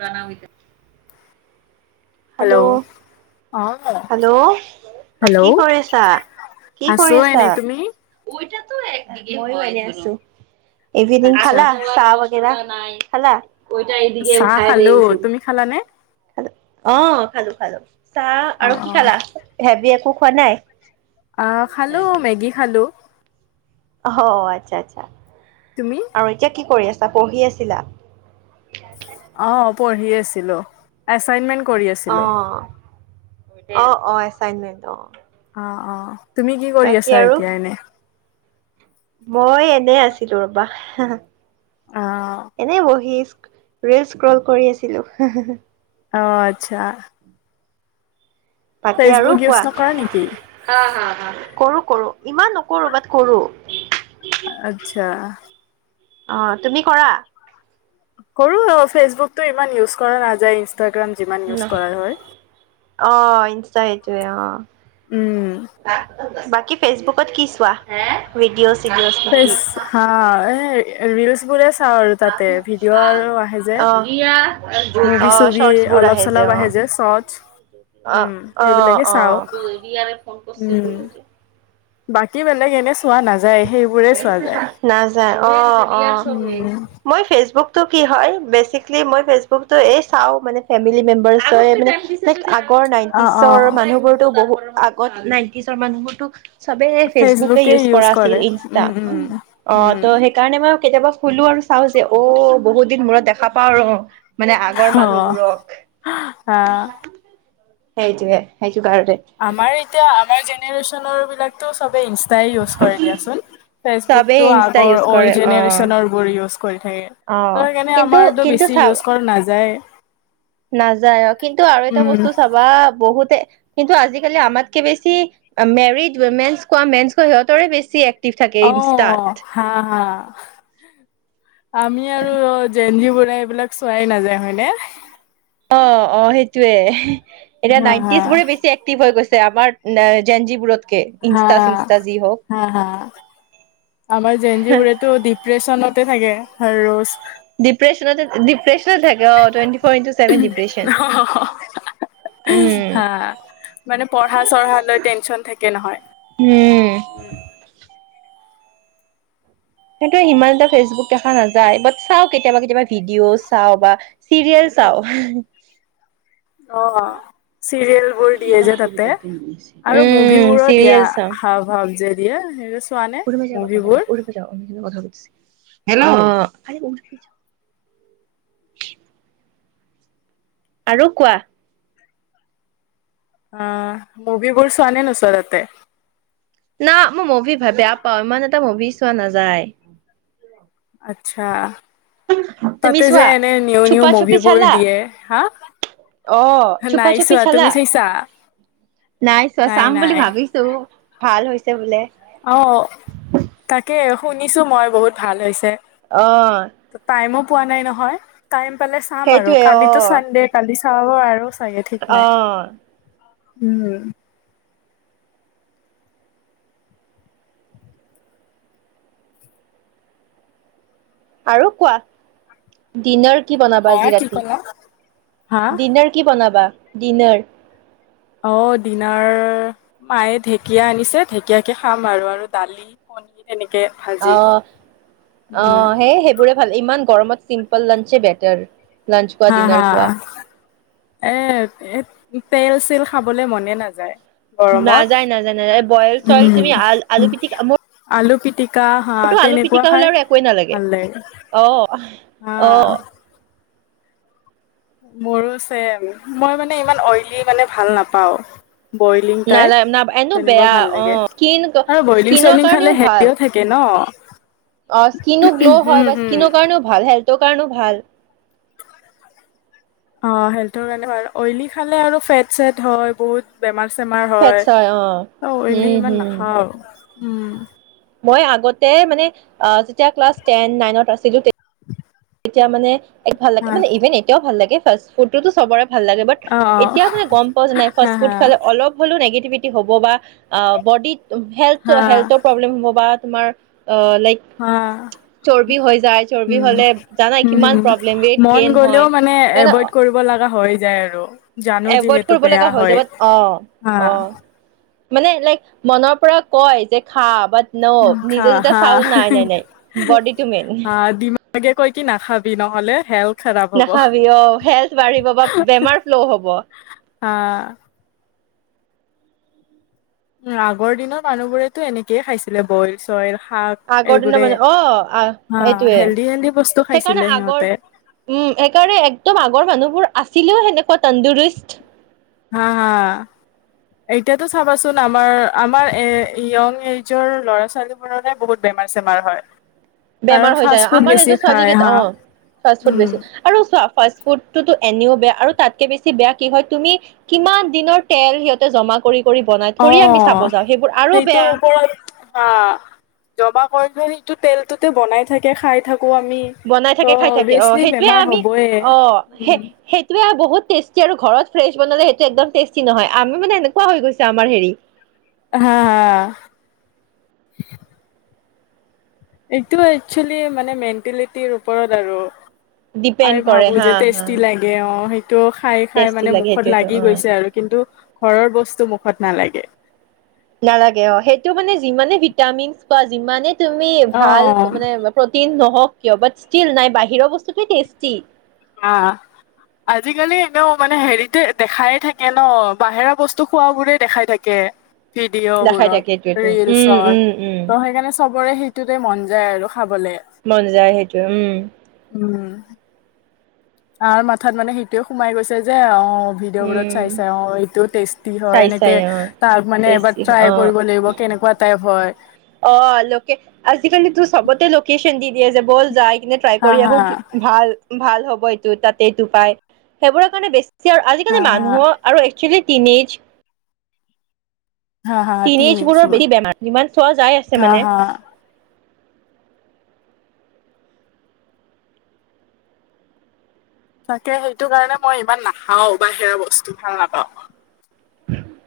Pranamika. Hello. অ hello অ hello কি কৰিছা আছা? কি আছো কৰি আছা? এনে তুমি ম এ আছো ইভিনিং আচ্ছা খালা চাহ ব। নাই খা এইদ চাহ উঠাই দে খালো উচল। তুমি খালানে? অ খালো খালো চাহ অ আৰু অ কি খালা হেভি একো খোৱা নাই? অ খালো মেগী খালোঁ। অ আচ্ছা আচ্ছা। তুমি? আৰু এতিয়া কি কৰি আছা? পঢ়ি আছিলা? অ', পঢ়ি আছিলো, এছাইনমেণ্ট অ', অ', অ' এচাইনমেন্ট অ'। অ', অ', তুমি কি কৰি বাকী আছা আৰু এতিয়া এনে? মই এনেই আছিলোঁ ৰ'বা, অ এনে বহি ৰিল স্ক্ৰল কৰি আছিলোঁ, হা হা। অ', আচ্ছা। বাকী আৰু ফেচবুক ইউজ কোৱা, নকৰা নেকি হা হা হা, কৰো কৰো, ইমান নকৰো, বাট কৰোঁ। আচ্ছা। অ', তুমি কৰা? কৰো আৰু ফেচবুকটো ইমান ইউজ কৰা নাযায়। ইনচটাগ্ৰাম যিমান ইউজ কৰা হয় অ', ইনষ্টাটা এইটোয়েই অ'। উম বাকী ফেচবুকত কি চোৱা? ভিডঅ' চিডঅ'। ফেচ হা, এই ৰিলছ বোৰে চাওঁ আৰু তাতেই, ভিডিঅ' আৰু আহে যে, অ মুভি অ চুভি শৰ্টছ বোৰ অলপ চলপ অ আহে যে চৰ্ট। অ', অ', চাওঁ অ', ইয়াৰে ফোন কৰছে উম [unintelligible] বাকী বেলেগ এনে চোৱা নাযা নাযায়, অ', অ'। উম মই ফেচবুকটো কি হয়? বেচিকেলি মই ফেচবুকটো এই চাওঁ, মানে ফেমিলি মেম্বাৰ আগৰ অ অ নাইনটিচৰ মানুহবোৰতো, বহুত আগত নাইনটিচৰ মানুহবোৰতো চবে ফেচবুকে ইউজ কৰা আছিল, কৰে ইনষ্টা, উম উম অ', উম ত' সেইকাৰণে মই কেতিয়াবা খুলোঁ আৰু চাও যে, অ', বহুত দিন মূৰত দেখা পাওঁ মানে আগৰ অ মানুহবোৰক হা সেইটোৱেই, সেইটোকাৰনে। আমাৰ এতিয়া, আমাৰ জেনেৰেচনৰ বিলাকতো চবেই ইনষ্টাই ইউজ কৰে দিয়াচোন। চবেই ফেচবুকতটো ইনষ্টা আগৰ, ইউজ কৰে অল্ড অ জেনেৰেশচনৰ বোৰ ইউজ কৰি থাকে। অ সেইকাৰণে কিন্তু আমাৰটো কিন্তু বেছি চাব ইউজ কৰা নাযায়েই। নাযায়, অ', কিন্তু আৰু এটা বস্তু চাবা, বহুতে কিন্তু আজিকালি আমাতকে বেছি, মেৰিড উমেনছ কোৱা, মেন কোৱা, সিহতৰেই বেছি থাকে ইনষ্টাত অ', হা হা, আমি আৰু জেন জি বোৰে এইবিলাক চোৱাই নাযায়, হয়নে? অ', অ', সেইটয়েই, এতিয়া হা হা নাইনটিজ বোৰে বেছি এক্টিভ হৈ গৈছে, আমাৰ জেঞ্জিবোৰত হা, হা হা, আমাৰ জেঞ্জী বুৰেটো ডিপ্ৰেচনতে থাকে, হৰৰজ ডিপ্ৰেছনতে, ডিপ্ৰেছনতে থাকে, অ', টুৱেন্টি ফ'ৰ ইনটু চে উম, [unintelligible] উম হা, মানে পঢ়া, চঢ়া লৈ টেনচন থাকে নহয়। উম। সেইটো সিমান এটা ফেচবুক দেখা নাযায়, বাট চাওঁ কেতিয়াবা কেতিয়াবা ভিডিঅ' চাওঁ, বা চিৰিয়েল চাওঁ। অ'। চিৰিয়েল বোৰ দিয়ে যে তাতে আৰু উম মুভিবোৰো দিয়া চিৰিয়েল চাও হা যে দিয়ে সেইবোৰ চোৱা নে মুভিবোৰ? হেল্ল'। আৰু কোৱা আহ মুভিবোৰ চোৱা নে নোচোৱা তাতে? না মই মুভি বেয়া পাওঁ। ইমান এটা মুভি চোৱা নাযায়। আচ্ছা। তুমি তাতে যে চোৱা এনে নিউ নিউ চুপা চুপি মুভিবোৰ চালা দিয়ে হা অ চুপা নাই চুপি চোৱা তুমি চালা চাইছা? নাই চোৱা। চাম বুলি ভাবিছো, ভাল হৈছে বোলে অ' তাকে শুনিছো মই বহুত ভাল হৈছে অ'। টাইমো পোৱা নাই নহয়, টাইম পালে চাম আৰু সেইটোৱে অ কালিতো চানডে কালি চাব আৰু। ঠিক অ নাই। উম। আৰু কোৱা ডিনাৰ কি বনাবা? হা আজি কি ৰাতি ক'লা? হা ডিনাৰ কি বনাবা ডিনাৰ অ' দিনাৰ, মায়ে ঢেকীয়া আনিছে ঢেকীয়াকে খাম আৰু, আৰু দালি কণী তেনেকে ভাল অ', অ' সেইবোৰে ভাল ইমান গৰমত চিম্পল লাঞ্চে বেটাৰ। লাঞ্চ কোৱা হা ডিনাৰ হা কোৱা এ তেল চল খাবলে মনে নাযায়। গৰমত নাযায় নাযায় নাযায় বইল চইল উম তুমি আ আলু পিটিকা আলু পিটিকা হা মোৰতো আলু তেনেকুৱা পিটিকা হলে খাই আৰু একোৱে নালাগে ভাল লাগে। অ হা অ মোৰো চেম। মই মানে ইমান অইলি মানে ভাল নাপাওঁ। বইলিং টাইপ নালা না এনো তেনেকুৱা বেয়া ভাল অ লাগে, স্কিন আৰু বইলিং স্কিনৰ চইলিং খালে কাৰণেও ভাল হেল্ডিও থাকে। থাকে ন। অ' স্কিনো গ্ল' হুম হয় বা হুম স্কিনৰ কাৰণেও ভাল। হেল্থৰ কাৰণেও ভাল। অ' হেল্থৰ কাৰণে অইলি খালে আৰু ফেট চেট হয় বহুত বেমাৰ চেমাৰ হয়। অ' অইলি হম ইমান হম নাখাও উম। মই আগতে মানে যেতিয়া ক্লাছ টেন, নাইনত আছিলো তে তেতিয়া মানে এক ভাল লাগে হা মানে ইভেন এতিয়াও ভাল লাগে ফাষ্ট ফুডটো ত' চবৰে ভাল লাগে। অ অ এতিয়া মানে গম পোৱা যোৱা নাই হা ফাষ্ট ফুড হা খালে অলপ অলপ হ'লেও নেগিভিটি হ'ব বা বডিত হা হেল্থৰ প্ৰব্লেম হ'ব বা তোমাৰ অ' লাইক হা চৰ্বি হৈ যায়। চৰ্বি উম হ'লে ন উম কিমান হম প্ৰব্লেম ৱেট মন গেইন গলেও হয়। মানে সেইকাৰণে এভইড কৰিব লগা হৈ যায় আৰু। জানো এভইড যিহেতু কৰিব লগা বেয়া হৈ হয় যাব। অ', হা অ'। মানে লাইক মনৰ পৰা কয় যে খা বাট নো খা নিজে যেতিয়া হা চাও নাই, নাই, নাই বডিটো মেইন। এনেকে কৈ কি নাখাবি নহ'লে হেল নাখাবি অ', হেল্থ বাঢ়িব বা বেমাৰ ফ্ল' হব। হা। উম আগৰ দিনত মানুহবোৰেতো এনেকয়ে খাইছিলে বইল চইল শাক আগৰ দিনৰ এইবোৰে মানুহ অ', আহ, হা এইটোৱে হেল্ডি হেল্ডি বস্তু খাইছিলে সেইকাৰণে আগৰ সিহঁতে উম। সেইকাৰণে একদম আগৰ মানুহবোৰ আছিলেও সেনেকুৱা তন্দুুৰুষ্ট। হা হা। এতিয়াতো চাবাচোন আমাৰ, আমাৰ এ- ইউং এজাৰ এজৰ ল'ৰা-ছোৱালী [inaudible] বহুত বেমাৰ-চেমাৰ হয়। কাৰণ বেমাৰ হৈ যায়। ফাষ্ট ফুড আমাৰ বেছি এজৰ ছোৱালী খায় কেইটা হা অ', ফাষ্ট-ফুড উম বেছে আৰু চোৱা, ফাষ্ট ফুডোতো এনেও বেয়া আৰু তাতকে বেছি বেয়া কি হয়, তুমি কিমান দিনৰ তেল সিহঁতে জমা কৰি কৰি বনাই থৰি আমি অ'। চাব যাওঁ। সেইবোৰ আৰু বেয়া। অ'। জমা কৰি কৰিটো সেইটো তেলটোতে বনাই থাকে, খাই থাকো আমি। বনাই থাকে ত' খাই থাকে, অ', অভিয়াচলি সেইটোয়ে বেমাৰ আমি, হ'বয়ে। অ', উম। সেই, সেই কিবা, বহুত টেষ্টি ঘৰত ফ্ৰেছ বনালে সেইটো একদম টেষ্টি নহয়, আমি মানে এনেকুৱা হৈ গৈছে আমাৰ হেৰি হা, হা। এইটো একচুৱেলি মানে মেণ্টেলিটিৰ ওপৰত আৰু। আমি ডিপেণ্ড কৰে ভাবো যে হা টেষ্টি হা লাগে অ', সেইটো খাই, খাই টেষ্টি মানে লাগে মুখত সেইটোৱেতো লাগি অ গৈছে আৰু কিন্তু ঘৰৰ বস্তু মুখত নালাগে। নালাগে অ', সেইটো [unintelligible] যিমানে ভিটামিন খোৱা যিমানে তুমি ভাল অ' মানে প্ৰটিন নহওঁক কিয়? বা ষ্টীল নাই বাহিৰৰ বস্তুটোৱে টেষ্টি। অ'। আজিকালি এনেওঁ মানে হেৰিতে দেখাই থাকে ন, বাহিৰা বস্তু খোৱাবোৰে দেখাই থাকে। ভিডিঅ' দেখাই থাকে বোৰত এইটোৱেতো উম ৰিলচত ত', উম উম সেইকাৰণে চবৰে সে তেৰে মন যায় আৰু খাবলে। মন যায় সেইটো উম'। উম'। আৰ মাথাত মানে সেইটোয়ে সোমাই গৈছে যে উম ভিডিঅ'বোৰত চাই চাই এইটোও টেষ্টি হয়, চাই চাই এনেকে অ তাক মানে এবাৰ টেষ্টি অ ট্ৰাই কৰিব লাগিব, কেনেকুৱা টাইপ হয়। অ', লোকে, আজিকালি তোৰ চ'বতে লোকেশচন দি দিয়া, যে ব'ল যায় কি টাই হা কৰি হা আহো, কি- ভাল, ভাল হ'ব এইটো তাতে এইটো পায়, সেইবোৰৰ কাৰণে বেছি- কি হ'ল, হা আজিকালি হা মানুহৰ আৰু একচুৱেলি টাইম এজ হা হা তিনি [unintelligible] যিমান চোৱা যাই আছে হা মানে। হা তাকে সেইটো কাৰণে মই ইমান নাখাওঁ, বাহিৰা বস্তু ভাল নাপাওঁ।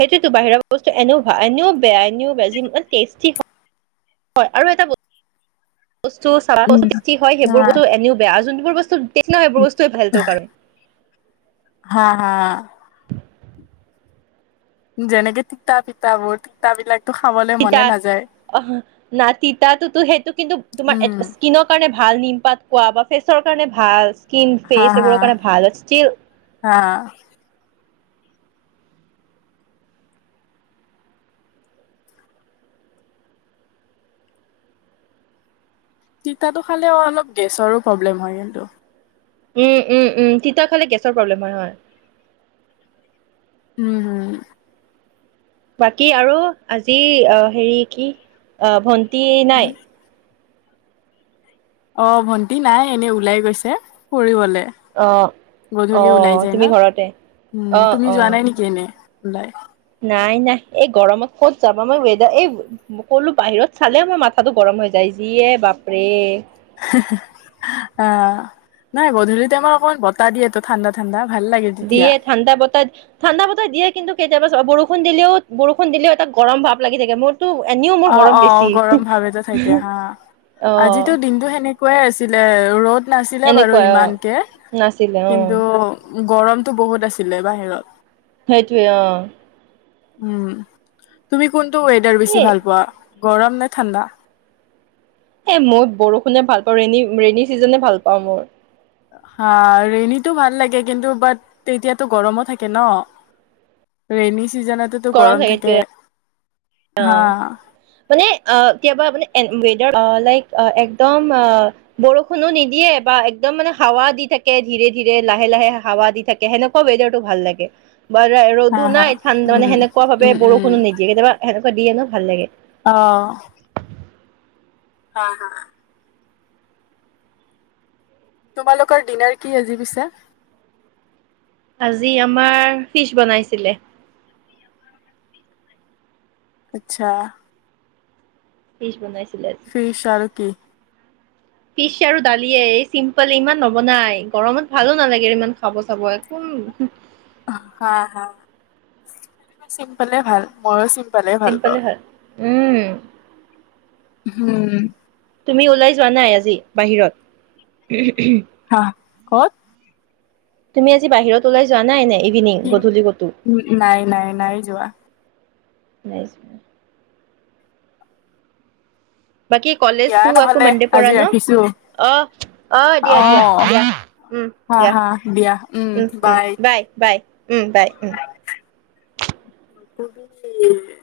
সেইটোতো বাহিৰৰ বস্তু এনেও, ভা- এনেও বেয়া, এনেও বেয়া যিমান টেষ্টি হ হয় আৰু এটা [unintelligible] উম সেইবোৰ অ বস্তু এনেও বেয়া, যোনবোৰ বস্তু [unintelligible] কাৰণ। হা, হা। যেনেকে [unintelligible] তিতা বিলাক তিতা, অ', না- তিতাটোতো সেইটো কিন্তু তোমাৰ উম এড-স্কিনত কাৰণে ভাল, নিমপাত খোৱা বা ফেচৰ কাৰণে ভাল, স্কিন হা ফেচ হা এইবোৰৰ কাৰণে ভাল, ষ্টীল হা, তিতাটো খালে অলপ গেছৰো প্ৰব্লেম হয় কিন্তু। উম', উম', উম'তিতা খালে গেছৰ প্ৰব্লেম হয়, হয়। হুম', হুম'। বাকী আৰু আজি অ', হেৰি, কি অ' ভণ্টি উম। নাই? অ', ভণ্টি নাই, এনেই ওলাই গৈছে ফুৰিবলে। অ অ গধূলি ওলাই যায় ন। তুমি ঘৰতে উম' অ', তুমি যোৱা অ', নাই নেকি এনে ওলাই? নাই নাই এই গৰমত ক'ত যাবা, মই ৱদাৰ এই ক'লো বাহিৰত চালে মই মাথাটো গৰম হৈ যায়, যিয়ে বাপৰে। হাহা, অ' নাই গধূলি টাইমত অকমান বতাহ দিয়েটো ত' ঠাণ্ডা ঠাণ্ডা ভাল লাগে তেতিয়া। দিয়ে ঠাণ্ডা বতাহ ঠাণ্ডা বতাহ, দিয়ে কিন্তু কেতিয়াবা চোৱা বৰষুণ দিলেও, বৰষুণ দিলেও এটা গৰম ভাৱ লাগি থাকে মোৰ এনেও অ', গৰম অ' বেছি। গৰম ভাৱ এটা থাকে হা, অ', আজিতো দিনতটো সেনে কোৱাই আছিলে ৰ'দ নাছিলে বাৰু এনেকুৱাই অ', ইমানকে, নাছিলে কিন্তু অ', গৰমটো বহুত আছিলে বাহিৰত। সেইটোৱে অ'। উম, তুমি কোনটো ৱেডাৰ এ বেছি ভাল পোৱা গৰম নে ঠাণ্ডা? এ মই বৰষুণে ভাল পাওঁ, ৰেনী ৰেইনী চিজনে ভাল পাওঁ মোৰ। হা ৰেইনীটো ভাল লাগে, কিন্তু বাট তেতিয়াতো গৰমো থাকে ন। ৰেইনী চিজনটো গৰম থাকে, হা। মানে আ কেতিয়াবা মানে, এ ৱেডাৰ লাইক একদম বৰষুণো নিদিয়ে বা একদম মানে, হাৱা দি থাকে ধীৰে, ধীৰে লাহে-লাহে হাৱা দি থাকে। কে সেনেকুৱা ৱেডাৰটো ভাল লাগে বা আ হা ৰ'দো হা নাই ঠাণ্ডা মানে উম। সেনেকুৱা ভাৱে উম উম বৰষুণো নিদিয়ে, কেতিয়াবা সেনেকুৱা দিয়ে ন, ভাল লাগে। অহ'। হয় হয়। তোমালোকৰ ডিনাৰ কি আজি পিছে? আজি আমাৰ ফিচ বনাইছিলে। আচ্ছা। ফিছ বনাইছিলে। আজি ফিছ আৰু কি? ফিচ আৰু দালিয়ে, এই চিম্পল ইমান নবনাই গৰমত ভালো নালাগে ইমান খাব চাব একো। হা, হা চি-চিম্পলে ভাল মইও চিম চিম্পলে ভাল, উম। উম। তুমি ওলাই যোৱা নাই, আজি বাহিৰত। হা ক'ত? তুমি আজি বাহিৰত ওলাই যোৱা নাই নে ইভিনিং, কি গধূলি ক'তো? উম নাই নাই নাই যোৱা। নাই। বাকী দিয়া কলেজটো আকৌ নহ'লে ম'ডে পৰা আজি ন। ৰাখিছোঁ। অ', অ' দিয়া, দিয়া, দিয়া উম হা দিয়া, হা দিয়া উম, উম বাই। বাই উম, বাই উম। [unintelligible] [unintelligible]